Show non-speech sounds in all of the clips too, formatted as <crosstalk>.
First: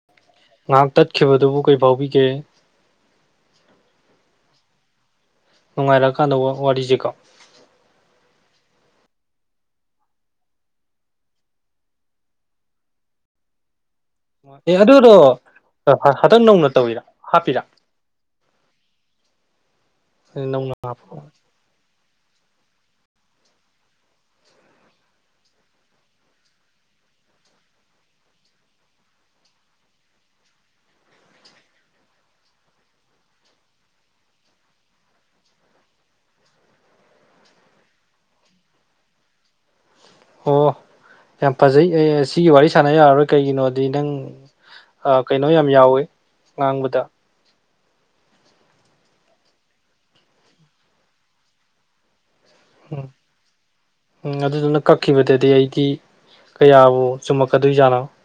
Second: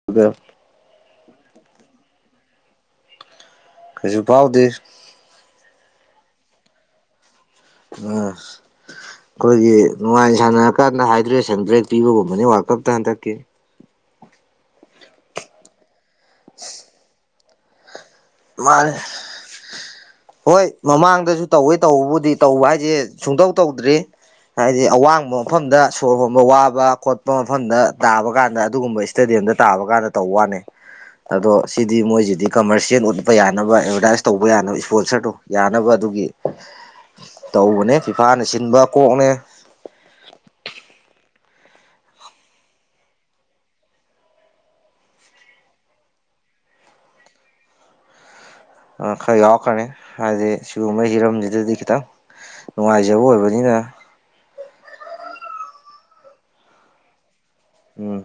<unintelligible> ꯉꯍꯥꯛ ꯇꯠꯈꯤꯕꯗꯨꯕꯨ ꯀꯔꯤ ꯐꯥꯎꯕꯤꯒꯦ ꯀꯩꯁꯨ ꯐꯥꯎꯗꯦ ꯅꯨꯡꯉꯥꯏꯔꯛꯑꯀꯥꯟꯗ ꯋꯥ ꯋꯥꯔꯤꯁꯦꯀꯣ ꯑꯝ ꯑꯩꯈꯣꯏꯒꯤ ꯅꯨꯡꯉꯥꯏꯅ ꯁꯥꯟꯅꯔꯀꯥꯟꯗ ꯍꯥꯏꯗ꯭ꯔꯦꯁꯟ ꯕ꯭ꯔꯦꯛ ꯄꯤꯕꯒꯨꯝꯕꯅꯤ ꯋꯥꯜꯀꯞꯇ ꯍꯟꯗꯛꯀꯤ ꯑꯣ ꯑꯦ ꯑꯗꯨꯗꯣ ꯍ ꯍꯗꯛ ꯅꯧꯅ ꯇꯧꯋꯤꯔ ꯍꯥꯞꯄꯤꯔꯥ ꯃꯥꯅꯦ ꯍꯣꯏ ꯅꯧꯅ ꯍꯥꯞꯄ ꯃꯃꯥꯡꯗꯁꯨ ꯇꯧꯋꯦ ꯇꯧꯕꯕꯨꯗꯤ ꯇꯧꯕ ꯍꯥꯏꯁꯦ ꯁꯨꯡꯇꯧ ꯇꯧꯗ꯭ꯔꯤ ꯍꯥꯏꯗꯤ ꯑꯋꯥꯡꯕ ꯃꯐꯝꯗ ꯁꯣꯔ ꯍꯣꯟꯕ ꯋꯥꯕ ꯈꯣꯠꯄ ꯃꯐꯝꯗ ꯇꯥꯕ ꯀꯥꯟꯗ ꯑꯗꯨꯒꯨꯝꯕ ꯏꯁꯇꯦꯗꯤꯌꯝꯗ ꯇꯥꯕ ꯀꯥꯟꯗ ꯇꯧꯕ ꯋꯥꯅꯦ ꯑꯗꯣ ꯁꯤꯗꯤ ꯃꯣꯏꯁꯤꯗꯤ ꯀꯝꯃꯔꯁꯤꯌꯦꯜ ꯕ ꯌꯥꯅꯕ ꯑꯦꯗꯕꯔꯗꯥꯏꯁ ꯇꯧꯕ ꯌꯥꯅꯕ ꯏꯁꯄꯣꯟꯁꯔꯗꯣ ꯌꯥꯅꯕ ꯑꯗꯨꯒꯤ ꯇꯧꯕꯅꯦ ꯐꯤꯐꯥꯅ ꯁꯤꯟꯕ ꯀꯣꯛꯅꯦ ꯑꯣ ꯌꯥꯝ ꯐꯖꯩ ꯑꯦ ꯁꯤꯒꯤ ꯋꯥꯔꯤ ꯁꯥꯟꯅ ꯌꯥꯔꯔꯣꯏ ꯀꯩꯒꯤꯅꯣꯗꯤ ꯅꯪ ꯀꯩꯅꯣ ꯌꯥꯝ ꯌꯥꯎꯋꯤ ꯉꯥꯡꯕꯗ ꯑ ꯈꯔ ꯌꯥꯎꯔꯛꯈ꯭ꯔꯅꯤ ꯍꯥꯏꯗꯤ ꯁꯤꯒꯨꯝꯕꯩ ꯍꯤꯔꯝꯁꯤꯗꯗꯤ ꯈꯤꯇꯪ ꯎꯝ ꯅꯨꯡꯉꯥꯏꯖꯕ ꯑꯣꯏꯕꯅꯤꯅ ꯎꯝ ꯑꯗꯨꯗꯨꯅ ꯀꯛꯈꯤꯕꯗꯗꯤ ꯑꯩꯗꯤ ꯀꯌꯥꯕꯨ ꯆꯨꯝꯃꯛꯀꯗꯣꯏꯖꯥꯠꯅꯣ ꯎꯝ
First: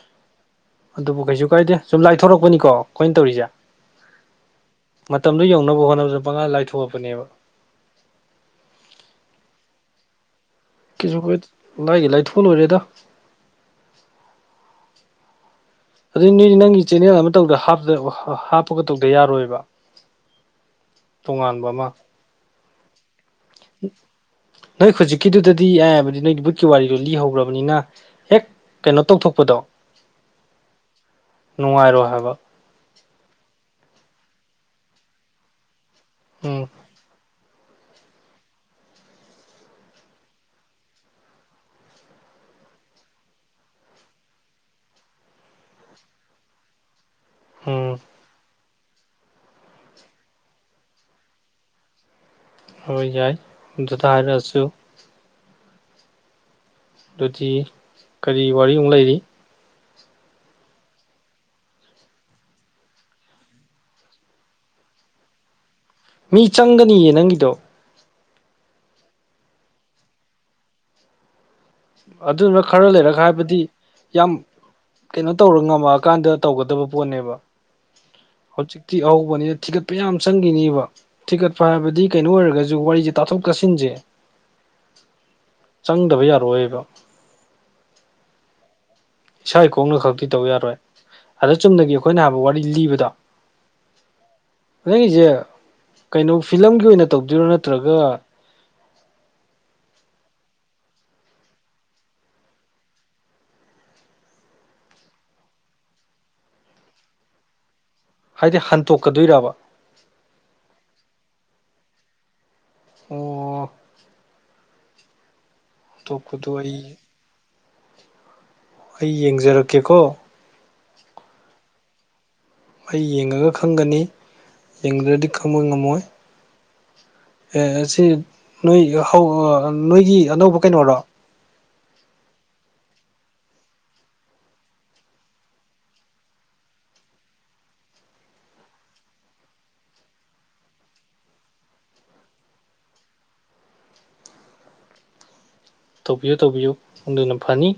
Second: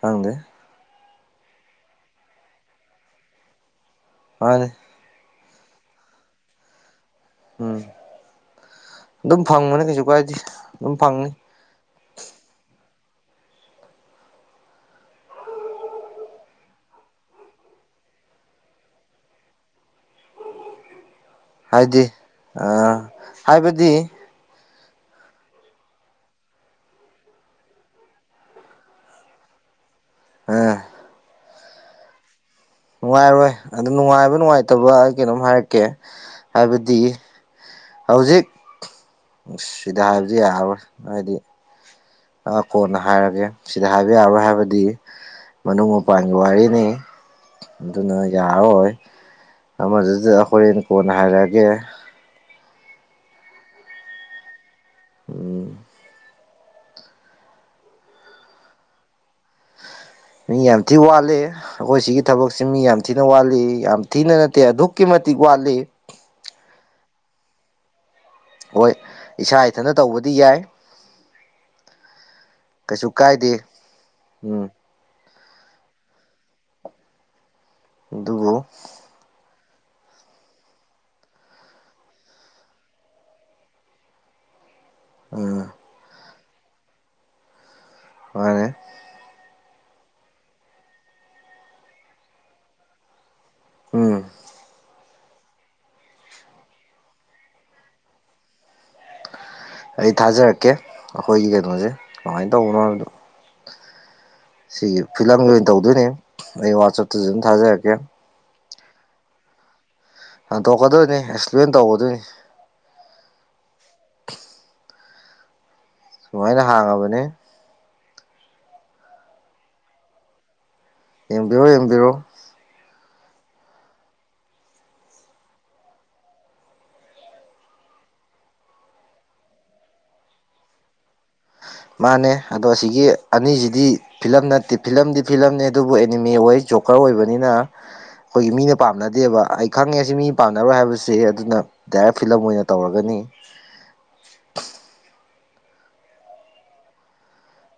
ꯈꯪꯗꯦ ꯑꯗꯨꯕꯨ ꯀꯩꯁꯨ ꯀꯥꯏꯗꯦ ꯁꯨꯝ ꯂꯥꯏꯊꯣꯔꯛꯄꯅꯤꯀꯣ ꯑꯩꯈꯣꯏꯅ ꯇꯧꯔꯤꯁꯦ ꯃꯥꯅꯦ ꯃꯇꯝꯗꯨ ꯌꯧꯅꯕ ꯍꯣꯠꯅꯕꯗ ꯄꯪꯂꯥꯢ ꯂꯥꯏꯊꯣꯛꯑꯕꯅꯦꯕ ꯎꯝ ꯑꯗꯨꯝ ꯐꯪꯕꯅꯤ ꯀꯩꯁꯨ ꯀꯥꯏꯗꯦ ꯑꯗꯨꯝ ꯀꯩꯁꯨ ꯐꯪꯅꯤ <unintelligible> ꯂꯥꯏꯒꯤ ꯂꯥꯏꯊꯣꯛ ꯂꯣꯏꯔꯦꯗ ꯑꯗꯨꯏ ꯅꯣꯏꯗꯤ ꯅꯪꯒꯤ ꯆꯦꯅꯦꯜ ꯑꯃ ꯇꯧꯗ ꯍꯥꯞꯄꯒ ꯇꯧꯗ ꯌꯥꯔꯣꯏꯕ ꯇꯣꯉꯥꯟꯕ ꯑꯃ ꯍꯥꯏꯗꯤ ꯑꯥ ꯍꯥꯏꯕꯗꯤ ꯅꯣꯏ ꯍꯧꯖꯤꯛꯀꯤꯗꯨꯗꯗꯤ ꯌꯥꯏꯕꯗꯤ ꯅꯣꯏꯒꯤ ꯕꯨꯠꯀꯤ ꯋꯥꯔꯤꯗꯣ ꯂꯤꯍꯧꯒ꯭ꯔꯕꯅꯤꯅ ꯍꯦꯛ ꯀꯩꯅꯣ ꯇꯧꯊꯣꯛꯄꯗꯣ ꯑꯥ ꯅꯨꯡꯉꯥꯏꯔꯣ ꯍꯥꯏꯕ ꯅꯨꯡꯉꯥꯏꯔꯣꯏ ꯑꯗꯨ ꯅꯨꯡꯉꯥꯏꯕ ꯅꯨꯡꯉꯥꯏꯇꯕ ꯑꯩ ꯀꯩꯅꯣꯝ ꯍꯥꯏꯔꯛꯀꯦ ꯎꯝ ꯍꯥꯏꯕꯗꯤ ꯍꯧꯖꯤꯛ ꯁꯤꯗ ꯍꯥꯏꯕꯗꯤ ꯌꯥꯔꯔꯣꯏ ꯍꯥꯏꯗꯤ ꯑ ꯀꯣꯟꯅ ꯍꯥꯏꯔꯒꯦ ꯁꯤꯗ ꯍꯥꯏꯕ ꯌꯥꯔꯣꯏ ꯍꯥꯏꯕꯗꯤ ꯃꯅꯨꯡ ꯃꯄꯥꯟꯒꯤ ꯋꯥꯔꯤꯅꯤ ꯎꯝ ꯑꯗꯨꯅ ꯌꯥꯔꯣꯏ ꯑꯃꯗꯨꯗ ꯍꯣꯔꯦꯟ ꯀꯣꯟꯅ ꯍꯥꯏꯔꯛꯑꯒꯦ ꯑꯣꯏ ꯌꯥꯏ ꯑꯗꯨꯗ ꯍꯥꯏꯔꯛꯑꯁꯨ ꯎꯝ ꯑꯗꯨꯗꯤ ꯀꯔꯤ ꯋꯥꯔꯤ ꯑꯃꯨꯛ ꯂꯩꯔꯤ ꯅꯪ ꯌꯥꯝ ꯊꯤ ꯋꯥꯠꯂꯤꯍꯦ ꯑꯈꯣꯏ ꯁꯤꯒꯤ ꯊꯕꯛꯁꯤ ꯃꯤ ꯌꯥꯝ ꯊꯤꯅ ꯋꯥꯠꯂꯤ ꯌꯥꯝ ꯊꯤꯅ ꯅꯠꯇꯦ ꯑꯗꯨꯛꯀꯤ ꯃꯇꯤꯛ ꯋꯥꯠꯂꯤ ꯃꯤ ꯆꯪꯒꯅꯤꯌꯦ ꯅꯪꯒꯤꯗꯣ ꯍꯣꯏ ꯏꯁꯥ ꯏꯊꯟꯗ ꯇꯧꯕꯗꯤ ꯌꯥꯏ ꯑꯗꯨꯗꯨꯅ ꯈꯔ ꯀꯩꯁꯨ ꯂꯩꯔꯒ ꯀꯥꯏꯗꯦ ꯍꯥꯏꯕꯗꯤ ꯌꯥꯝ ꯎꯝ ꯀꯩꯅꯣ ꯇꯧꯔ ꯉꯝꯃꯛꯑꯀꯥꯟꯗ ꯇꯧꯒꯗꯕ ꯄꯣꯠꯅꯦꯕ ꯑꯗꯨꯕꯨ ꯍꯧꯖꯤꯛꯇꯤ ꯑꯍꯧꯕꯅꯤꯅ ꯊꯤꯒꯠ ꯄꯌꯥꯝ ꯆꯪꯒꯤꯅꯤꯕ ꯊꯤꯀꯠꯄ ꯍꯥꯏꯕꯗꯤ ꯀꯩꯅꯣ ꯑꯣꯏꯔꯒꯁꯨ ꯋꯥꯔꯤꯁꯦ ꯇꯥꯊꯣꯛ ꯇꯥꯁꯤꯟꯁꯦ ꯎꯝ ꯆꯪꯗꯕ ꯌꯥꯔꯛꯑꯣꯏꯕ ꯃꯥꯅꯦ ꯏꯁꯥꯏ ꯀꯣꯛꯅ ꯈꯛꯇꯤ ꯇꯧ ꯌꯥꯔꯣꯏ ꯑꯗ ꯆꯨꯝꯅꯒꯤ ꯑꯩꯈꯣꯏꯅ ꯍꯥꯏꯕ ꯋꯥꯔꯤ ꯂꯤꯕꯗꯣ ꯎꯝ ꯅꯪꯒꯤꯁꯦ ꯀꯩꯅꯣ ꯐꯤꯂꯝꯒꯤ ꯑꯣꯏꯅ ꯇꯧꯗꯣꯏꯔꯣ ꯅꯠꯇ꯭ꯔꯒ ꯑꯩ ꯊꯥꯖꯔꯛꯀꯦ ꯑꯩꯈꯣꯏꯒꯤ ꯀꯩꯅꯣꯁꯦ ꯀꯃꯥꯏꯅ ꯇꯧꯕꯅꯣ ꯍꯥꯏꯕꯗꯣ ꯁꯤꯒꯤ ꯐꯤꯂꯝꯒꯤ ꯑꯣꯏꯅ ꯇꯧꯗꯣꯏꯅꯤ ꯑꯩ ꯋꯥꯆꯞꯇꯁꯨ ꯑꯗꯨꯝ ꯊꯥꯖꯔꯛꯀꯦ ꯍꯥꯏꯗꯤ ꯍꯟꯇꯣꯛꯀꯗꯣꯏꯔꯥꯕ ꯍꯟꯇꯣꯛꯀꯗꯣꯏꯅꯤ ꯑꯦꯛꯁꯄ꯭ꯂꯦꯟ ꯇꯧꯒꯗꯣꯏꯅꯤ ꯑꯣ ꯍꯟꯇꯣꯛꯄꯗꯣ ꯁꯨꯃꯥꯏꯅ ꯑꯩ ꯍꯥꯡꯉꯕꯅꯦ ꯑꯩ ꯌꯦꯡꯖꯔꯛꯀꯦꯀꯣ ꯌꯦꯡꯕꯤꯔꯣ ꯌꯦꯡꯕꯤꯔꯣ ꯑꯩ ꯌꯦꯡꯉꯒ ꯈꯪꯒꯅꯤ ꯌꯦꯡꯗ꯭ꯔꯗꯤ ꯈꯪꯕ ꯉꯝꯃꯣꯏ ꯑꯦ ꯁꯤ ꯅꯣꯏ ꯍꯧ ꯅꯣꯏꯒꯤ ꯑꯅꯧꯕ ꯀꯩꯅꯣꯔꯣ ꯃꯥꯅꯦ ꯑꯗꯣ ꯑꯁꯤꯒꯤ ꯑꯅꯤꯁꯤꯗꯤ ꯐꯤꯂꯝ ꯅꯠꯇꯦ ꯐꯤꯂꯝꯗꯤ ꯐꯤꯂꯝꯅꯤ ꯑꯗꯨꯕꯨ ꯑꯦꯅꯤꯃꯦ ꯑꯣꯏ ꯖꯣꯀꯔ ꯑꯣꯏꯕꯅꯤꯅ ꯑꯩꯈꯣꯏꯒꯤ ꯃꯤꯅ ꯄꯥꯝꯅꯗꯦꯕ ꯑꯩ ꯈꯪꯉꯦ ꯁꯤ ꯃꯤ ꯄꯥꯝꯅꯔꯣꯏ ꯍꯥꯏꯕꯁꯦ ꯑꯗꯨꯅ ꯗꯥꯏꯔꯦꯛ ꯐꯤꯂꯝ ꯑꯣꯏꯅ ꯇꯧꯔꯒꯅꯤ ꯇꯧꯕꯤꯌꯨ ꯇꯧꯕꯤꯌꯨ ꯑꯗꯨꯅ ꯐꯅꯤ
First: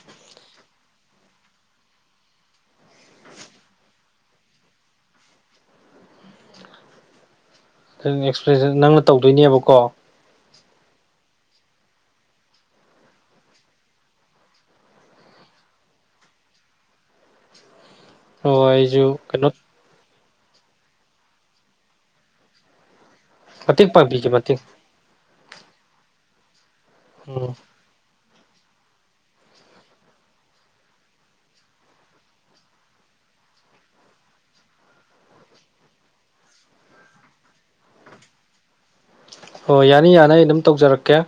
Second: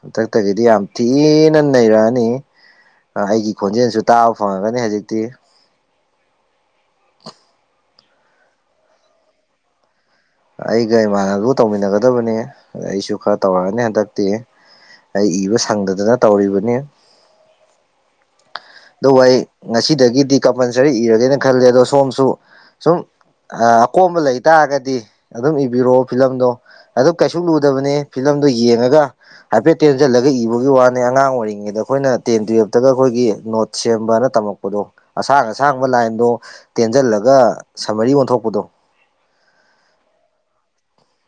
ꯍꯟꯗꯛꯇꯒꯤꯗꯤ ꯌꯥꯝ ꯊꯤꯅ ꯅꯩꯔꯛꯑꯅꯤ ꯑꯩꯒꯤ ꯈꯣꯟꯖꯦꯜꯁꯨ ꯇꯥꯕ ꯐꯪꯉꯒꯅꯤ ꯍꯧꯖꯤꯛꯇꯤ ꯑꯦꯛꯁꯄ꯭ꯂꯦꯟꯁ ꯅꯪꯅ ꯇꯧꯗꯣꯏꯅꯦꯕꯀꯣ ꯑꯩꯒ ꯏꯃꯥꯟꯅꯕꯗꯨꯒ ꯇꯧꯃꯤꯟꯅꯒꯗꯕꯅꯤ ꯑꯩꯁꯨ ꯈꯔ ꯇꯧꯔꯛꯑꯅꯤ ꯍꯟꯗꯛꯇꯤ ꯑꯩ ꯏꯕ ꯁꯪꯗꯗꯅ ꯇꯧꯔꯤꯕꯅꯤ ꯑꯣ ꯑꯩꯁꯨ ꯑꯗꯨꯕꯨ ꯑꯩ ꯀꯩꯅꯣ ꯉꯁꯤꯗꯒꯤꯗꯤ ꯀꯝꯄꯜꯁꯔꯤ ꯏꯔꯒꯦꯅ ꯈꯜꯂꯦ ꯑꯗꯣ ꯁꯣꯝꯁꯨ ꯁꯨꯝ ꯃꯇꯦꯡ ꯑꯀꯣꯝꯕ ꯄꯥꯡꯕꯤꯒꯦ ꯃꯇꯦꯡ ꯂꯩꯇꯥꯥꯔꯒꯗꯤ ꯑꯗꯨꯝ ꯏꯕꯤꯔꯛꯑꯣ ꯐꯤꯂꯝꯗꯣ ꯑꯗꯨ ꯀꯩꯁꯨ ꯎꯝ ꯂꯨꯗꯕꯅꯤ ꯐꯤꯂꯝꯗꯨ ꯌꯦꯡꯉꯒ ꯍꯥꯏꯐꯦꯠ ꯇꯦꯟꯖꯜꯂꯒ ꯏꯕꯒꯤ ꯋꯥꯅꯦ ꯑꯉꯥꯡ ꯑꯣꯏꯔꯤꯉꯩꯗ ꯑꯩꯈꯣꯏꯅ ꯇꯦꯟ ꯇꯨꯌꯦꯜꯞꯇꯒ ꯑꯩꯈꯣꯏꯒꯤ ꯅꯣꯠ ꯁꯦꯝꯕꯅ ꯇꯝꯃꯛꯄꯗꯣ ꯑꯁꯥꯡ ꯑꯁꯥꯡꯕ ꯂꯥꯏꯟꯗꯣ ꯇꯦꯟꯖꯜꯂꯒ ꯁꯝꯃꯔꯤ ꯑꯣꯟꯊꯣꯛꯄꯗꯣ ꯍꯣꯏ ꯌꯥꯅꯤ ꯌꯥꯅꯤ ꯑꯗꯨꯝ ꯇꯧꯖꯔꯛꯀꯦ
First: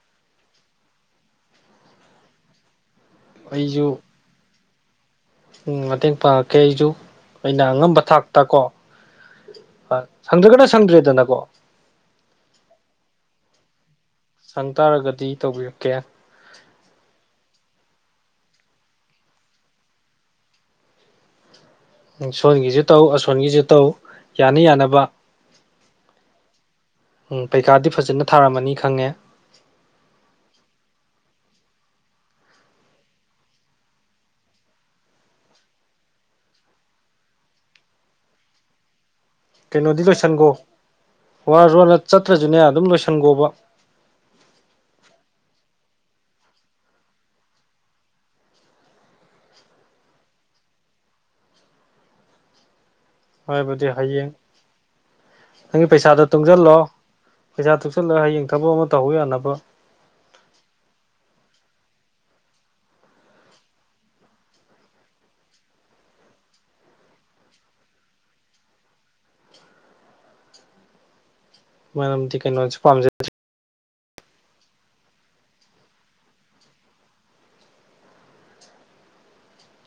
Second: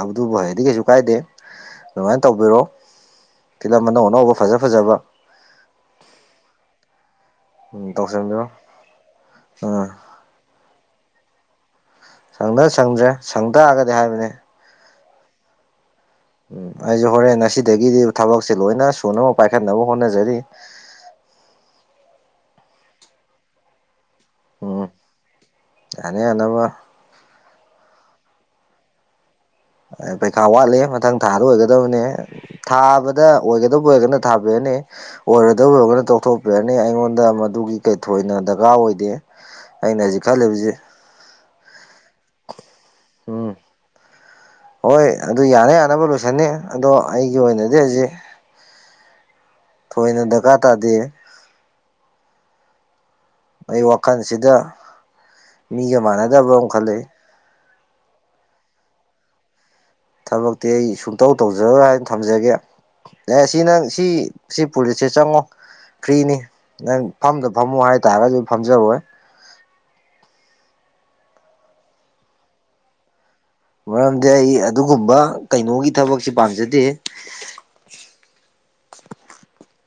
ꯑꯗꯨꯕꯨ ꯍꯩꯔꯗꯤ ꯀꯩꯁꯨ ꯀꯥꯏꯗꯦ ꯑꯗꯨꯃꯥꯏꯅ ꯇꯧꯕꯤꯔꯣ ꯐꯤꯂꯝ ꯑꯩꯁꯨ ꯑꯅꯧ ꯑꯅꯧꯕ ꯐꯖ ꯐꯖꯕ ꯎꯝ ꯃꯇꯦꯡ ꯄꯥꯡꯉꯛꯀꯦ ꯑꯩꯖꯨ ꯑꯩꯅ ꯎꯝ ꯑꯉꯝꯕ ꯊꯥꯛꯇ ꯇꯧꯁꯟꯕꯤꯔꯣ ꯀꯣ ꯎꯝ ꯍꯣꯏ ꯁꯪꯗ꯭ꯔꯒꯅ ꯁꯪꯗ꯭ꯔꯦꯗꯅꯀꯣ ꯁꯪꯗ ꯁꯪꯗ꯭ꯔꯦ ꯁꯪꯇꯥꯔꯒꯗꯤ ꯍꯥꯏꯕꯅꯦ ꯁꯪ ꯇꯥꯔꯒꯗꯤ ꯇꯧꯕꯤꯔꯛꯀꯦ ꯎꯝ ꯑꯩꯁꯨ ꯍꯣꯔꯦꯟ ꯉꯁꯤꯗꯒꯤꯗꯤ ꯊꯕꯛꯁꯦ ꯂꯣꯏꯅ ꯁꯨꯅꯕ ꯄꯥꯏꯈꯠꯅꯕ ꯍꯣꯠꯅꯖꯔꯤ ꯎꯝ ꯁꯣꯟꯒꯤꯁꯨ ꯇꯧ ꯑꯁꯣꯟꯒꯤꯁꯨ ꯇꯧ ꯌꯥꯅꯤ ꯎꯝ ꯌꯥꯅꯕ ꯌꯥꯅ ꯌꯥꯅꯕ ꯎꯝ ꯄꯩꯈꯥꯗꯤ ꯐꯖꯅ ꯊꯥꯔꯝꯃꯅꯤ ꯈꯪꯉꯦ ꯄꯩꯈꯥ ꯋꯥꯠꯂꯤ ꯃꯊꯪ ꯊꯥꯗ ꯑꯣꯏꯒꯗꯕꯅꯦ ꯊꯥꯕꯗ ꯑꯣꯏꯒꯗꯕ ꯑꯣꯏꯔꯒꯅ ꯊꯥꯕꯤꯅꯤ ꯑꯣꯏꯔꯣꯢꯗꯧꯑꯣꯢꯔꯒꯅ ꯇꯣꯛꯊꯣꯛꯄꯤꯔꯅꯤ ꯑꯩꯉꯣꯟꯗ ꯃꯗꯨꯒꯤ ꯀꯩ ꯊꯣꯏꯅ ꯗꯔꯀꯥꯔ ꯑꯣꯏꯗꯦ ꯑꯩꯅ ꯀꯩꯅꯣꯗꯤ ꯍꯧꯖꯤꯛ ꯂꯣꯏꯁꯟꯈꯣ ꯈꯜꯂꯤꯕꯁꯤ ꯋꯥꯔꯖꯨ ꯋꯥꯅ ꯆꯠꯇ꯭ꯔꯁꯨꯅꯦ ꯑꯗꯨꯝ ꯂꯣꯏꯁꯟꯈꯣꯕ ꯎꯝ ꯍꯣꯏ ꯑꯗꯨ ꯌꯥꯅ ꯌꯥꯅꯕ ꯂꯣꯏꯁꯟꯅꯤ ꯑꯗꯣ ꯑꯩꯒꯤ ꯑꯣꯏꯅꯗꯤ ꯍꯧꯖꯤꯛ ꯊꯣꯏꯅ ꯗꯔꯀꯥꯔ ꯇꯥꯗꯦ ꯑꯩ ꯍꯥꯢꯕꯗꯤ ꯍꯌꯦꯡ ꯋꯥꯈꯜꯁꯤꯗ ꯅꯪꯒꯤ ꯃꯤꯒ ꯄꯩꯁꯥꯗꯣ ꯃꯥꯟꯅꯗꯕ꯭ꯔ ꯑꯃ ꯇꯨꯡꯁꯤꯜꯂꯣ ꯈꯜꯂꯛꯏ ꯄꯩꯁꯥ ꯇꯨꯡꯁꯤꯜꯂꯒ ꯍꯌꯦꯡ ꯊꯕꯛ ꯑꯃ ꯇꯧꯍꯧ ꯌꯥꯅꯕ ꯊꯕꯛꯇꯤ ꯑꯩ ꯁꯨꯡꯇꯧ ꯇꯧꯖꯔꯣꯏ ꯍꯥꯏꯅ ꯊꯝꯖꯒꯦ ꯑꯦ ꯁꯤ ꯅꯪ ꯁꯤ ꯁꯤ ꯄꯨꯂꯤꯁꯁꯦ ꯆꯪꯉꯣ ꯐ꯭ꯔꯤꯅꯤ ꯅꯪ ꯐꯝꯗ ꯐꯝꯃꯨ ꯍꯥꯏꯇꯥꯔꯒꯁꯨ ꯐꯝꯖꯔꯣꯏ ꯃꯔꯝꯗꯤ ꯀꯩꯅꯣ ꯄꯥꯝꯖꯗꯔꯦ ꯃꯔꯝꯗꯤ ꯑꯩ ꯑꯗꯨꯒꯨꯝꯕ ꯀꯩꯅꯣꯒꯤ ꯊꯕꯛꯁꯤ ꯄꯥꯝꯖꯗꯦ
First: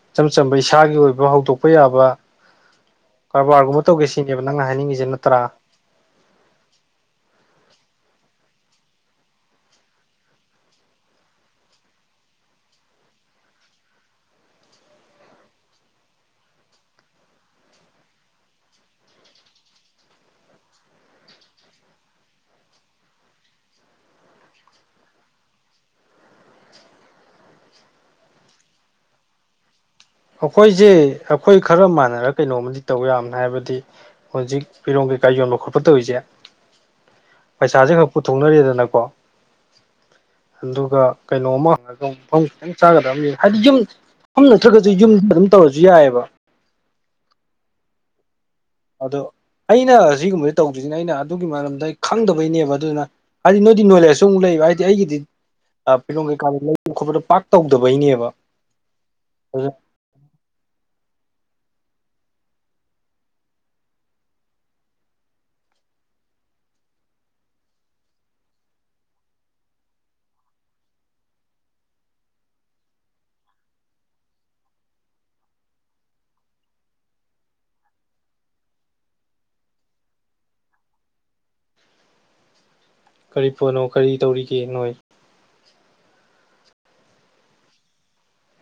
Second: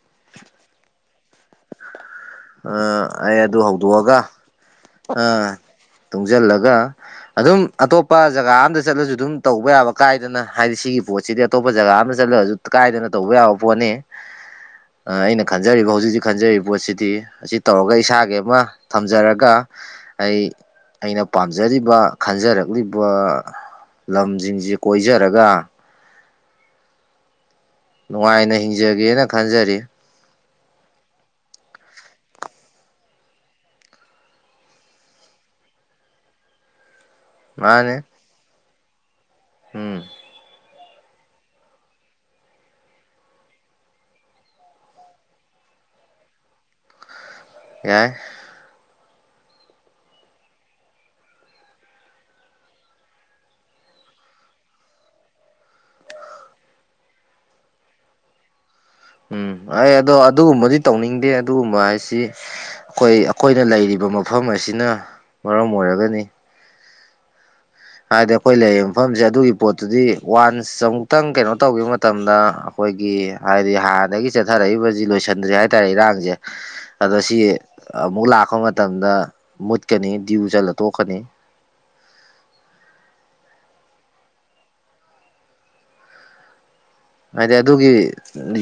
ꯏꯆꯝ ꯆꯝꯕ ꯏꯁꯥꯒꯤ ꯑꯣꯏꯕ ꯍꯧꯗꯣꯛꯄ ꯌꯥꯕ ꯑ ꯑꯩ ꯑꯗꯨ ꯀꯔꯕꯥꯔꯒꯨꯝꯕ ꯇꯧꯒꯦ ꯍꯧꯗꯣꯛꯑꯒ ꯁꯤꯅꯦꯕ ꯅꯪꯅ ꯍꯥꯏꯅꯤꯡꯉꯤꯁꯦ ꯑꯥ ꯅꯠꯇ꯭ꯔꯥ ꯇꯨꯡꯁꯤꯜꯂꯒ ꯑꯗꯨꯝ ꯑꯇꯣꯞꯄ ꯖꯒꯥ ꯑꯃꯝꯗ ꯆꯠꯂꯁꯨ ꯑꯗꯨꯝ ꯇꯧꯕ ꯌꯥꯕ ꯀꯥꯏꯗꯅ ꯍꯥꯏꯗꯤ ꯁꯤꯒꯤ ꯄꯣꯠꯁꯤꯗꯤ ꯑꯇꯣꯞꯄ ꯖꯒꯥ ꯑꯃꯗ ꯆꯠꯂꯁꯨ ꯀꯥꯏꯗꯅ ꯇꯧꯕ ꯌꯥꯕ ꯄꯣꯠꯅꯤ ꯑꯩꯅ ꯈꯟꯖꯔꯤꯕ ꯍꯧꯖꯤꯛ ꯍꯧꯖꯤꯛ ꯈꯟꯖꯔꯤꯕ ꯄꯣꯠꯁꯤꯗꯤ ꯑꯁꯤ ꯇꯧꯔꯒ ꯏꯁꯥꯒꯤ ꯑꯃ ꯊꯝꯖꯔꯒ ꯑꯩ ꯑꯩꯅ ꯄꯥꯝꯖꯔꯤꯕ ꯈꯟꯖꯔꯛꯂꯤꯕ ꯂꯝꯁꯤꯡꯁꯤ ꯀꯣꯏꯖꯔꯒ ꯅꯨꯡꯉꯥꯏꯅ ꯍꯤꯡꯖꯒꯦꯅ ꯈꯟꯖꯔꯤ ꯑꯩꯈꯣꯏꯖꯦ ꯑꯩꯈꯣꯏ ꯈꯔ ꯃꯥꯟꯅꯔ ꯀꯩꯅꯣꯃꯗꯤ ꯇꯧ ꯌꯥꯕꯅ ꯍꯥꯏꯕꯗꯤ ꯍꯧꯖꯤꯛ ꯐꯤꯔꯣꯜ ꯀꯩꯀꯥ ꯌꯣꯟꯕ ꯈꯣꯠꯄ ꯇꯧꯔꯤꯁꯦ ꯄꯩꯁꯥꯁꯦ ꯃꯥꯅꯦ ꯈꯔ ꯄꯨꯊꯣꯛꯅꯔꯦꯗꯅꯀꯣ ꯎꯝ ꯑꯗꯨꯒ ꯀꯩꯅꯣ ꯑꯃ ꯃꯐꯝ ꯈꯤꯇꯪ ꯆꯥꯒꯗꯕ ꯍꯥꯏꯗꯤ ꯌꯨꯝ ꯃꯐꯝ ꯅꯠꯇ꯭ꯔꯒꯁꯨ ꯑꯗꯨ ꯌꯨꯝꯗ ꯑꯗꯨꯝ ꯇꯧꯔꯖꯨ ꯌꯥꯏꯑꯕ ꯌꯥꯏ ꯑꯗꯣ ꯑꯩꯅ ꯁꯤꯒꯨꯝꯕꯁꯤ ꯇꯧꯗ꯭ꯔꯤꯁꯤꯅ ꯑꯩꯅ ꯑꯗꯨꯒꯤ ꯃꯔꯝꯗ ꯑꯩ ꯈꯪꯗꯕꯩꯅꯦꯕ ꯑꯗꯨꯅ ꯍꯥꯢꯗꯤ ꯅꯣꯢꯗꯤ ꯅꯣꯂꯦꯖꯁꯨ ꯑꯃꯨꯛ ꯂꯩꯕ ꯍꯥꯢꯗꯤ ꯑꯩꯒꯤꯗꯤ ꯐꯤꯔꯣꯝ ꯀꯩꯀꯥꯗ ꯂꯩꯕ ꯈꯣꯠꯄꯗꯣ ꯄꯥꯛ ꯇꯧꯗꯕꯩꯅꯦꯕ ꯎꯝ ꯑꯗꯨ ꯑꯩ ꯑꯗꯣ ꯑꯗꯨꯒꯨꯝꯕꯗꯤ ꯇꯧꯅꯤꯡꯗꯦ ꯑꯗꯨꯒꯨꯝꯕ ꯍꯥꯏꯁꯤ ꯑꯈꯣꯏ ꯑꯈꯣꯏꯅ ꯂꯩꯔꯤꯕ ꯃꯐꯝ ꯑꯁꯤꯅ ꯃꯔꯝ ꯑꯣꯏꯔꯒꯅꯤ ꯍꯥꯏꯗꯤ ꯑꯩꯈꯣꯏ ꯂꯩꯔꯤꯕ ꯃꯐꯝꯖꯦ ꯑꯗꯨꯒꯤ ꯄꯣꯠꯇꯨꯗꯤ ꯋꯥꯟꯁ ꯑꯃꯨꯛꯇꯪ ꯀꯩꯅꯣ ꯇꯧꯈꯤꯕ ꯃꯇꯝꯗ ꯑꯩꯈꯣꯏꯒꯤ ꯍꯥꯏꯗꯤ ꯍꯥꯟꯅꯗꯒꯤ ꯆꯠꯊꯔꯛꯏꯕꯖꯤ ꯂꯣꯏꯁꯟꯗ꯭ꯔꯤ ꯍꯥꯏꯇꯥꯔꯦ ꯏꯔꯥꯡꯖꯦ ꯑꯗ ꯁꯤ ꯑꯃꯨꯛ ꯂꯥꯛꯄ ꯃꯇꯝꯗ ꯃꯨꯠꯀꯅꯤ ꯗ꯭ꯌꯨ ꯆꯠꯂ ꯇꯣꯛꯀꯅꯤ ꯀꯔꯤ ꯄꯣꯠꯅꯣ ꯀꯔꯤ ꯇꯧꯔꯤꯒꯦ ꯅꯣꯏ ꯍꯥꯏꯗꯤ ꯑꯗꯨꯒꯤ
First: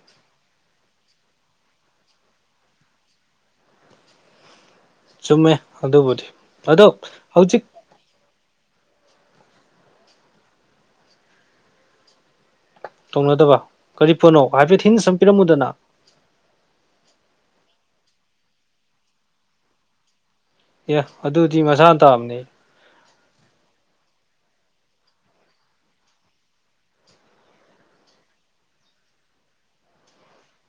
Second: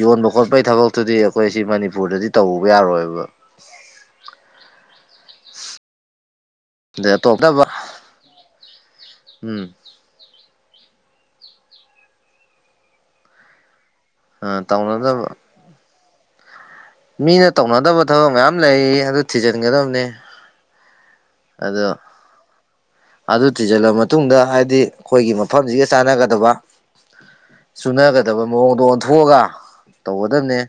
ꯌꯣꯟꯕ ꯈꯣꯠꯄꯩ ꯊꯕꯛꯇꯨꯗꯤ ꯑꯩꯈꯣꯏ ꯁꯤ ꯃꯅꯤꯄꯨꯔꯗꯗꯤ ꯇꯧꯕ ꯌꯥꯔꯣꯏꯕ ꯆꯨꯝꯃꯦ ꯑꯗꯨꯕꯨꯗꯤ ꯑꯗꯣ ꯑꯗꯩ ꯑꯇꯣꯞ ꯍꯧꯖꯤꯛ ꯎꯝ ꯇꯧꯅꯗꯕ ꯀꯔꯤ ꯄꯣꯠꯅꯣ ꯍꯥꯏꯐꯦꯠ ꯍꯤꯟꯁ ꯑꯃ ꯇꯧꯅꯗꯕ ꯄꯤꯔꯝꯃꯨꯗꯅ ꯃꯤꯅ ꯇꯧꯅꯗꯕ ꯊꯕꯛ ꯃꯌꯥꯝ ꯂꯩꯌꯦ ꯑꯗꯨ ꯊꯤꯖꯤꯟꯒꯗꯕꯅꯤ ꯑꯦ ꯑꯗꯨꯗꯤ ꯃꯁꯥꯅ ꯇꯥꯕꯅꯦ ꯑꯗꯨ ꯊꯤꯖꯜꯂ ꯃꯇꯨꯡꯗ ꯍꯥꯏꯗꯤ ꯑꯩꯈꯣꯏꯒꯤ ꯃꯐꯝꯖꯤꯒ ꯆꯥꯟꯅꯒꯗꯕ ꯆꯨꯅꯒꯗꯕ ꯃꯑꯣꯡꯗ ꯑꯣꯟꯊꯣꯛꯑꯒ ꯇꯧꯒꯗꯕꯅꯦ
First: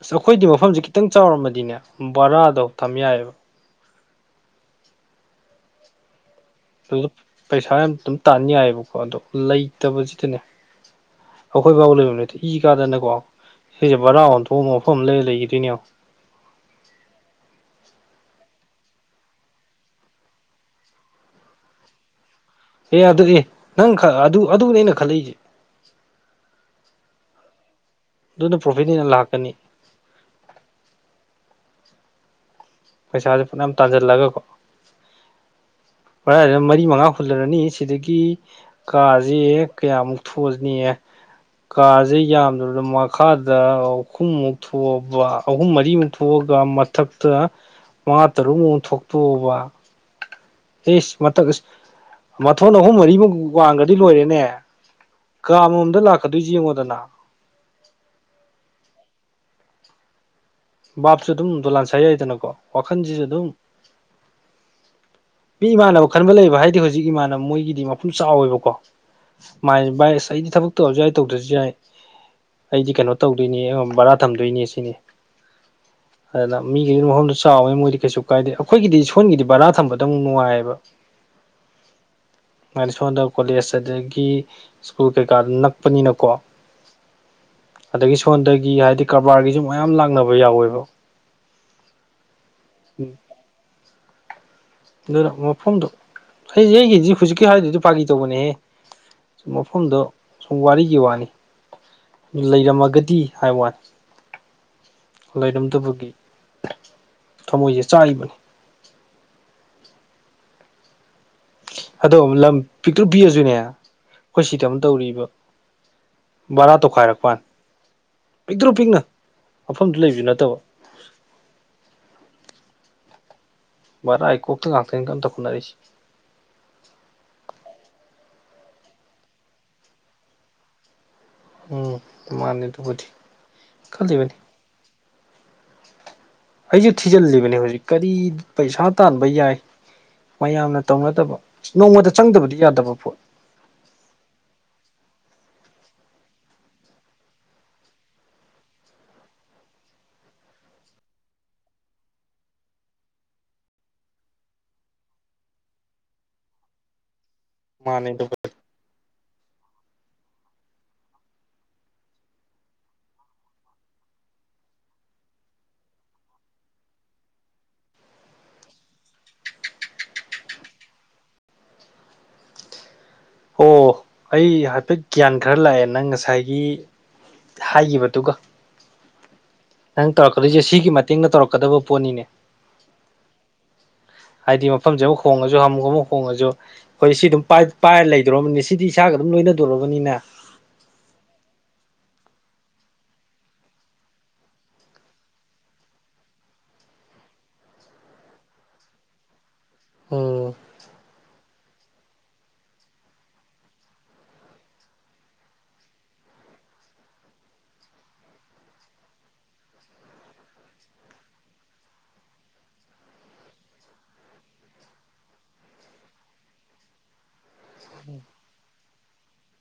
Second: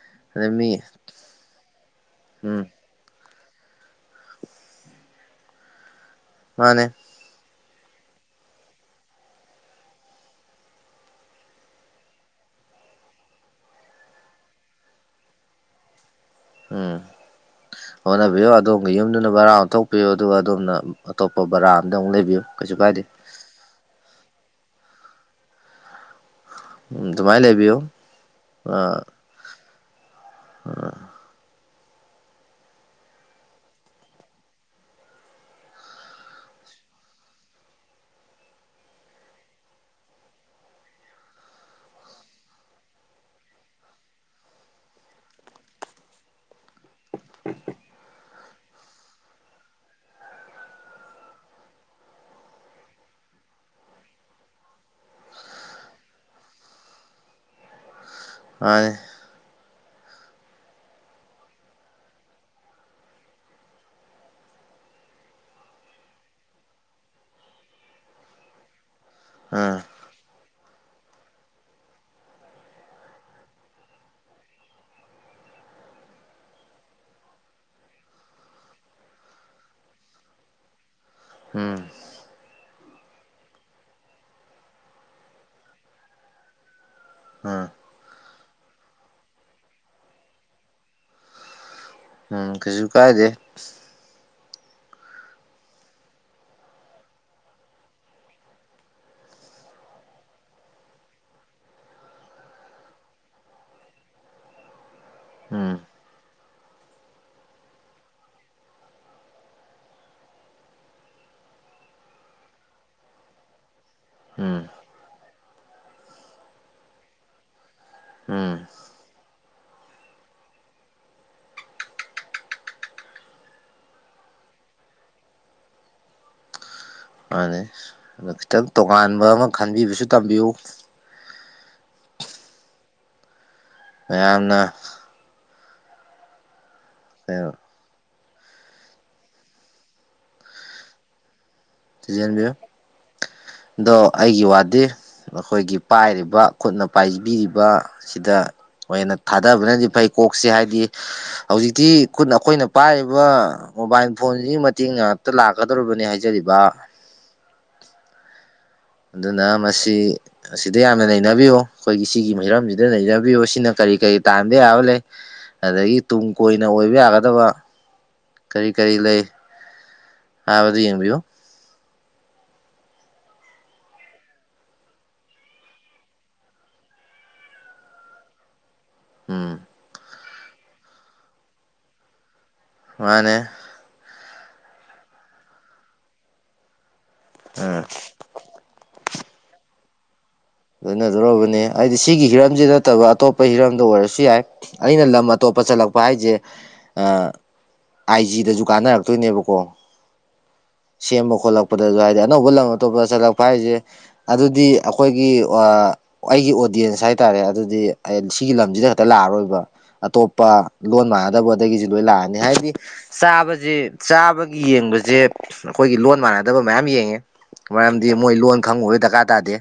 ꯑꯁ ꯑꯩꯈꯣꯏꯗꯤ ꯑꯗ ꯃꯤ ꯃꯐꯝꯖꯦ ꯈꯤꯇꯪ ꯆꯥꯎꯔꯝꯃꯗꯤꯅꯦ ꯕꯔꯥꯗꯣ ꯎꯝ ꯊꯝ ꯌꯥꯏꯕ ꯃꯥꯟꯅꯦ ꯑꯗꯨꯗ ꯄꯩꯁꯥ ꯌꯥꯝ ꯗꯨꯝ ꯇꯥꯟ ꯌꯥꯏꯕꯀꯣ ꯑꯗꯣ ꯂꯩꯇꯕꯖꯤꯗꯅꯦ ꯑꯈꯣꯏ ꯕꯥꯥꯎ ꯂꯩꯕꯝ ꯂꯩꯇꯦ ꯏ ꯀꯥꯗꯅꯀꯣ ꯁꯤꯁꯦ ꯕꯔꯥ ꯑꯣꯟꯊꯣꯛꯑꯃ ꯃꯐꯝ ꯑꯃ ꯂꯩꯔ ꯂꯩꯒꯤꯗꯣꯏꯅꯦ ꯌꯣꯡꯉꯣ ꯎꯝ ꯍꯣꯠꯅꯕꯤꯌꯨ ꯑꯗꯣꯝꯒꯤ ꯌꯨꯝꯗꯨꯅ ꯕꯔꯥ ꯑꯣꯟꯊꯣꯛꯄꯤꯌꯨ ꯑꯗꯨꯒ ꯑꯗꯣꯝꯅ ꯑ-ꯑꯇꯣꯞꯄ ꯕꯔꯥ ꯑꯃꯗ ꯑꯃꯨꯛ ꯂꯩꯕꯤꯌꯨ ꯀꯩꯁꯨ ꯀꯥꯏꯗꯦ ꯑꯦ ꯑꯗꯨ ꯑꯦ ꯅꯪ-ꯈ ꯑꯗꯨ ꯑꯗꯨꯅꯦ ꯑꯩꯅ ꯈꯜꯂꯛꯏꯖꯦ ꯎꯝ ꯑꯗꯨꯃꯥꯏ ꯂꯩꯕꯤꯌꯨ ꯑꯗꯨꯅ ꯄ꯭ꯔꯣꯐꯤꯠ ꯍꯦꯟꯅ ꯂꯥꯛꯀꯅꯤ ꯑ ꯄꯩꯁꯥꯖꯦ ꯐꯅꯌꯥꯝ ꯇꯥꯟꯖꯜꯂꯒꯀꯣ ꯕꯥꯔꯥꯖꯦ ꯃꯔꯤ ꯃꯉꯥ ꯍꯨꯜꯂꯔꯅꯤ ꯁꯤꯗꯒꯤ ꯀꯥꯖꯤ ꯀꯌꯥꯃꯨꯛ ꯊꯣꯖꯅꯤ ꯀꯥꯖꯦ ꯌꯥꯝꯗ꯭ꯔꯕꯗ ꯃꯈꯥꯗ ꯑꯍꯨꯝꯃꯨꯛ ꯊꯣꯛꯑꯕ ꯑꯍꯨꯝ ꯃꯔꯤꯃꯨꯛ ꯊꯣꯛꯑꯒ ꯃꯊꯛꯇ ꯃꯉꯥ ꯇꯔꯨꯛꯃꯨꯛ ꯊꯣꯛꯇꯣꯛꯑꯕ ꯏꯁ ꯃꯊꯛ ꯑꯁ ꯃꯊꯣꯟ ꯑꯍꯨꯝ ꯃꯔꯤꯃꯨꯛ ꯋꯥꯡꯒ꯭ꯔꯗꯤ ꯂꯣꯏꯔꯦꯅꯦ ꯀꯥ ꯑꯃꯃꯝꯗ ꯂꯥꯛꯀꯗꯣꯏꯖꯦ ꯌꯦꯡꯉꯣꯗꯅ ꯃꯥꯟꯅꯤ ꯕꯥꯞꯁꯨ ꯑꯗꯨꯝ ꯗꯣꯂꯥꯟ ꯁꯥ ꯌꯥꯏꯗꯅꯀꯣ ꯋꯥꯈꯟꯖꯤꯖꯨ ꯑꯗꯨꯝ ꯃꯤ ꯏꯃꯥꯟꯅꯕ ꯈꯟꯕ ꯂꯩꯕ ꯍꯥꯏꯗꯤ ꯍꯨꯖꯤꯛ ꯏꯃꯥꯟꯅꯕ ꯃꯣꯏꯒꯤꯗꯤ ꯃꯄꯝ ꯆꯥꯎꯋꯦꯕꯀꯣ ꯑꯥ ꯃꯥꯍꯥꯏꯅꯦ ꯕꯥꯏ ꯑꯁ ꯑꯩꯗꯤ ꯊꯕꯛ ꯇꯧꯔꯖꯨ ꯌꯥꯏ ꯇꯧꯗ꯭ꯔꯖꯨ ꯌꯥꯏ ꯑꯩꯗꯤ ꯀꯩꯅꯣ ꯇꯧꯗꯣꯏꯅꯤ ꯑꯝ ꯕꯔꯥ ꯊꯝꯗꯣꯏꯅꯦ ꯁꯤꯅꯤ ꯑꯗꯨꯅ ꯃꯤꯒꯤꯅ ꯃꯐꯝꯗꯨ ꯆꯥꯎꯕꯅꯤꯅ ꯃꯣꯏꯗꯤ ꯀꯩꯁꯨ ꯀꯥꯏꯗꯦ ꯑꯩꯈꯣꯏꯒꯤꯗꯤ ꯁꯣꯟꯒꯤꯗꯤ ꯕꯔꯥ ꯊꯝꯕꯗ ꯑꯃꯨꯛ ꯅꯨꯡꯉꯥꯏꯕ ꯎꯝ ꯃꯥꯅꯤ ꯁꯣꯟꯗ ꯀꯣꯂꯦꯖ ꯑꯗꯒꯤ ꯁ꯭ꯀꯨꯜ ꯀꯩꯀꯥ ꯅꯛꯄꯅꯤꯅꯀꯣ ꯎꯝ ꯑꯗꯒꯤ ꯁꯣꯟꯗꯒꯤ ꯍꯥꯏꯗꯤ ꯀꯔꯕꯥꯔꯒꯤꯁꯨ ꯃꯌꯥꯝ ꯂꯥꯛꯅꯕ ꯌꯥꯎꯋꯦꯕ ꯎꯝ ꯀꯩꯁꯨ ꯀꯥꯏꯗꯦ ꯑꯗꯨꯅ ꯃꯐꯝꯗꯣ ꯑꯩꯁ ꯑꯩꯒꯤꯁꯤ ꯍꯧꯖꯤꯛꯀꯤ ꯍꯥꯏꯔꯤꯗꯗꯤ ꯄꯥꯒꯤ ꯇꯧꯕꯅꯦꯍꯦ ꯃꯐꯝꯗꯣ ꯁꯨꯝ ꯋꯥꯔꯤꯒꯤ ꯋꯥꯅꯤ ꯂꯩꯔꯝꯃꯒꯗꯤ ꯍꯥꯏ ꯋꯥꯅꯤ ꯎꯝ ꯂꯩꯔꯝꯗꯕꯒꯤ ꯊꯃꯣꯏꯖꯦ ꯆꯥꯛꯏꯕꯅꯤ ꯑꯗꯣ ꯂꯝ ꯄꯤꯛꯇ꯭ꯔꯨ ꯄꯤꯛꯑꯖꯨꯅꯦ ꯑꯩꯈꯣꯏ ꯎꯝ ꯁꯤꯗ ꯑꯃ ꯇꯧꯔꯤꯕ ꯕꯔꯥ ꯇꯧꯈꯥꯏꯔꯛꯄ꯭ꯋꯥꯅꯤ ꯎꯝ ꯄꯤꯛꯇ꯭ꯔꯨ ꯄꯤꯛꯅ ꯃꯐꯝꯖꯨ ꯂꯩꯕꯖꯨ ꯅꯠꯇꯕ ꯕꯥꯔꯥꯏ ꯀꯣꯛꯇ ꯉꯥꯛꯇꯅꯤ ꯀꯟꯅ ꯇꯧꯈꯠꯅꯔꯛꯏꯁꯦ ꯃꯥꯟꯅꯤ ꯈꯤꯇꯪ ꯇꯣꯉꯥꯟꯕ ꯑꯃ ꯈꯟꯕꯤꯕꯁꯨ ꯇꯝꯕꯤꯌꯨ ꯎꯝ ꯃꯥꯅꯤ ꯑꯗꯨꯕꯨꯗꯤ ꯈꯜꯂꯤꯕꯅꯤ ꯃꯌꯥꯝꯅ ꯑꯩꯁꯨ ꯀꯩꯅꯣ ꯊꯤꯖꯤꯜꯂꯤꯕꯅꯦ ꯍꯧꯖꯤꯛ ꯀꯔꯤ ꯄꯩꯁꯥ ꯇꯥꯟꯕ ꯌꯥꯏ ꯃꯌꯥꯝꯅ ꯇꯧꯅꯗꯕ ꯅꯣꯡꯃꯗ ꯊꯤꯖꯤꯟꯕꯤꯌꯨ ꯆꯪꯗꯕꯗꯤ ꯌꯥꯗꯕ ꯄꯣꯠ ꯑꯗꯣ ꯑꯩꯒꯤ ꯋꯥꯗꯤ ꯑꯩꯈꯣꯏꯒꯤ ꯄꯥꯏꯔꯤꯕ ꯈꯨꯠꯅ ꯄꯥꯏꯕꯤꯔꯤꯕꯁꯤꯗ ꯍꯅ ꯊꯥꯗꯕꯅꯗꯤ ꯐꯩ ꯀꯣꯛꯁꯦ ꯍꯥꯏꯗꯤ ꯍꯧꯖꯤꯛꯇꯤ ꯈꯨꯠ ꯑꯩꯈꯣꯏꯅ ꯄꯥꯏꯔꯤꯕ ꯃꯣꯕꯥꯏꯜ ꯐꯣꯟꯁꯤꯒꯤ ꯃꯇꯦꯡ ꯉꯇ ꯂꯥꯛꯀꯗꯧꯔꯤꯕꯅꯤ ꯍꯥꯏꯖꯔꯤꯕ ꯃꯥꯅꯦꯗꯨ ꯑꯗꯨꯅ ꯃꯁꯤ ꯑꯁꯤꯗ ꯌꯥꯝꯅ ꯅꯩꯅꯕꯤꯌꯨ ꯑꯩꯈꯣꯏꯒꯤ ꯁꯤꯒꯤ ꯍꯩꯔꯝꯁꯤꯗ ꯅꯩꯅꯕꯤꯌꯨ ꯁꯤꯅ ꯀꯔꯤ ꯀꯔꯤ ꯇꯥꯟꯕ ꯌꯥꯕ ꯂꯩ ꯑꯗꯒꯤ ꯇꯨꯡ ꯀꯣꯏꯅ ꯑꯣꯏꯕ ꯌꯥꯒꯗꯕ ꯀꯔꯤ ꯀꯔꯤ ꯂꯩ ꯍꯥꯏꯕꯗꯨ ꯌꯦꯡꯕꯤꯌꯨ ꯑꯣ ꯑꯩ ꯍꯥꯏꯐꯦꯠ ꯒ꯭ꯌꯥꯟ ꯈꯔ ꯂꯥꯛꯑꯦ ꯅꯪ ꯉꯁꯥꯏꯒꯤ ꯍꯥꯏꯈꯤꯕꯗꯨꯒ ꯎꯝ ꯅꯪ ꯇꯧꯔꯛꯀꯗꯣꯏꯁꯦ ꯁꯤꯒꯤ ꯃꯇꯦꯡꯅ ꯇꯧꯔꯛꯀꯗꯕ ꯄꯣꯠꯅꯤꯅꯦ ꯃꯥꯅꯦ ꯍꯥꯏꯗꯤ ꯃꯐꯝꯁꯦ ꯑꯃꯨꯛ ꯍꯣꯡꯉꯁꯨ ꯍꯥꯃꯨꯛ ꯑꯃꯨꯛ ꯍꯣꯡꯉꯁꯨ ꯑꯩꯈꯣꯏ ꯁꯤ ꯑꯗꯨꯝ ꯑ ꯄꯥꯏꯔ ꯂꯩ ꯀꯧꯔꯕꯅꯤ ꯁꯤꯗꯤ ꯏꯁꯥꯒ ꯑꯗꯨꯝ ꯂꯣꯏꯅꯗꯣꯔꯔꯕꯅꯤꯅ ꯂꯣꯏꯅꯗꯧꯔꯕꯅꯤ ꯍꯥꯏꯗꯤ ꯁꯤꯒꯤ ꯍꯤꯔꯝꯁꯤ ꯅꯠꯇꯕ ꯑꯇꯣꯞꯄ ꯍꯤꯔꯝꯗ ꯑꯣꯏꯔꯁꯨ ꯌꯥꯏ ꯑꯩꯅ ꯂꯝ ꯑꯇꯣꯞꯄ ꯆꯠꯂꯛꯄ ꯍꯥꯏꯁꯦ ꯑꯥꯏꯖꯤꯗꯁꯨ ꯀꯥꯟꯅꯔꯛꯇꯣꯏꯅꯦꯕꯀꯣ ꯑꯣ ꯁꯦꯝꯕ ꯈꯣꯠꯂꯛꯄꯗꯁꯨ ꯍꯥꯏꯗꯤ ꯑꯅꯧꯕ ꯂꯝ ꯑꯇꯣꯞꯄꯗ ꯆꯠꯂꯛꯄ ꯍꯥꯏꯁꯦ ꯑꯗꯨꯗꯤ ꯑꯩꯈꯣꯏꯒꯤ ꯑꯩꯒꯤ ꯑꯣꯗꯤꯌꯦꯟꯁ ꯍꯥꯏꯇꯥꯔꯦ ꯑꯗꯨꯗꯤ ꯁꯤꯒꯤ ꯂꯝꯁꯤꯗ ꯈꯛꯇ ꯂꯥꯛꯑꯔꯣꯏꯕ ꯑꯇꯣꯞꯄ ꯂꯣꯟ ꯃꯥꯟꯅꯗꯕꯗꯒꯤꯁꯨ ꯂꯣꯏ ꯂꯥꯛꯑꯅꯤ ꯍꯥꯏꯕꯗꯤ ꯆꯥꯕꯁꯦ ꯆꯥꯕꯒꯤ ꯌꯦꯡꯕꯁꯦ ꯑꯩꯈꯣꯏꯒꯤ ꯂꯣꯟ ꯃꯥꯟꯅꯗꯕ ꯃꯌꯥꯝ ꯌꯦꯡꯉꯦ ꯃꯔꯝꯗꯤ ꯃꯣꯏ ꯂꯣꯟ ꯈꯪꯕꯨꯕꯒꯤ ꯗꯔꯀꯥꯔ ꯇꯥꯗꯦ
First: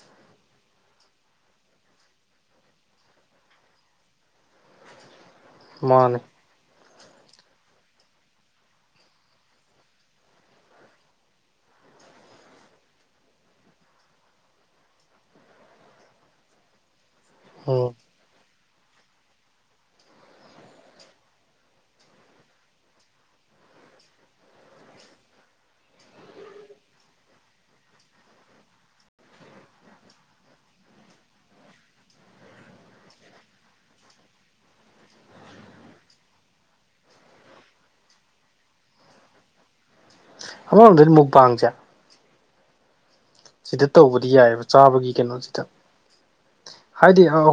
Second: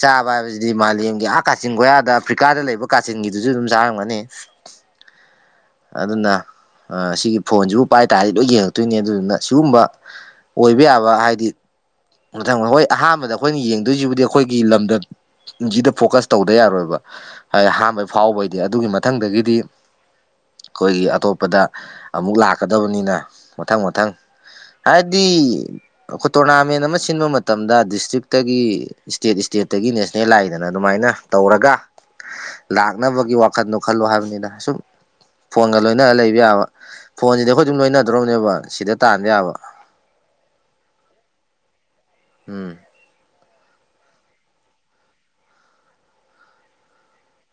ꯆꯥꯕ ꯍꯥꯏꯕꯁꯤꯗꯤ ꯃꯥꯂꯦꯝꯒꯤ ꯑꯥ ꯀꯥꯆꯤꯟ ꯀꯣꯌꯥꯗ ꯑꯐ꯭ꯔꯤꯀꯥꯗ ꯂꯩꯕ ꯀꯥꯆꯤꯟꯒꯤꯗꯨꯁꯨ ꯑꯗꯨꯝ ꯆꯥꯔꯝꯒꯅꯤ ꯃꯥꯅꯦ ꯑꯗꯨꯅ ꯁꯤꯒꯤ ꯐꯣꯟꯁꯤꯕꯨ ꯄꯥꯏ ꯇꯥꯔꯗꯤ ꯂꯣꯏ ꯌꯦꯡꯉꯛꯇꯣꯏꯅꯦ ꯑꯗꯨꯗꯨꯅ ꯁꯤꯒꯨꯝꯕ ꯑꯣꯏꯕ ꯌꯥꯕ ꯍꯥꯏꯗꯤ ꯃꯊꯪ ꯍꯣꯏ ꯑꯍꯥꯟꯕꯗ ꯑꯩꯈꯣꯏꯅ ꯌꯦꯡꯗꯣꯏꯁꯤꯕꯨꯗꯤ ꯑꯩꯈꯣꯏꯒꯤ ꯂꯝꯗꯝ ꯟꯁꯤꯗ ꯐꯣꯀꯁ ꯇꯧꯗ ꯌꯥꯔꯣꯏꯕ ꯍꯥꯏꯗꯤ ꯎꯝ ꯑꯍꯥꯟꯕꯩ ꯐꯥꯎꯕꯩꯗꯤ ꯑꯗꯨꯒꯤ ꯃꯊꯪꯗꯒꯤꯗꯤ ꯑꯩꯈꯣꯏꯒꯤ ꯑꯇꯣꯞꯄꯗ ꯑꯃꯨꯛ ꯂꯥꯛꯀꯗꯕꯅꯤꯅ ꯃꯊꯪ ꯃꯊꯪ ꯍꯥꯏꯗꯤ ꯑꯩꯈꯣꯏ ꯇꯣꯔꯅꯥꯃꯦꯟ ꯑꯃ ꯁꯤꯟꯕ ꯃꯇꯝꯗ ꯗꯤꯁꯇ꯭ꯔꯤꯛꯇꯒꯤ ꯏꯁꯇꯦꯠ ꯏꯁꯇꯦꯠꯇꯒꯤ ꯅꯦꯁꯅꯦꯜ ꯂꯥꯛꯏꯗꯅ ꯑꯗꯨꯃꯥꯏꯅ ꯇꯧꯔꯒ ꯂꯥꯛꯅꯕꯒꯤ ꯋꯥꯈꯜꯗꯣ ꯈꯜꯂꯣ ꯍꯥꯏꯕꯅꯤꯅ ꯑꯁꯨꯝ ꯐꯣꯟꯒ ꯂꯣꯏꯅ ꯂꯩꯕ ꯌꯥꯕ ꯐꯣꯟꯁꯤꯗꯤ ꯑꯩꯈꯣꯏ ꯑꯗꯨꯝ ꯂꯣꯏꯅꯗ꯭ꯔꯣꯅꯦꯕ ꯁꯤꯗ ꯇꯥꯟꯕ ꯌꯥꯕ ꯑꯃꯃꯛꯗꯅ ꯃꯛꯕꯥ ꯆ ꯎꯝ ꯁꯤꯗ ꯇꯧꯕꯗꯤ ꯌꯥꯏꯑꯕ ꯆꯥꯕꯒꯤ ꯀꯩꯅꯣꯁꯤꯗ ꯍꯥꯏꯗꯤ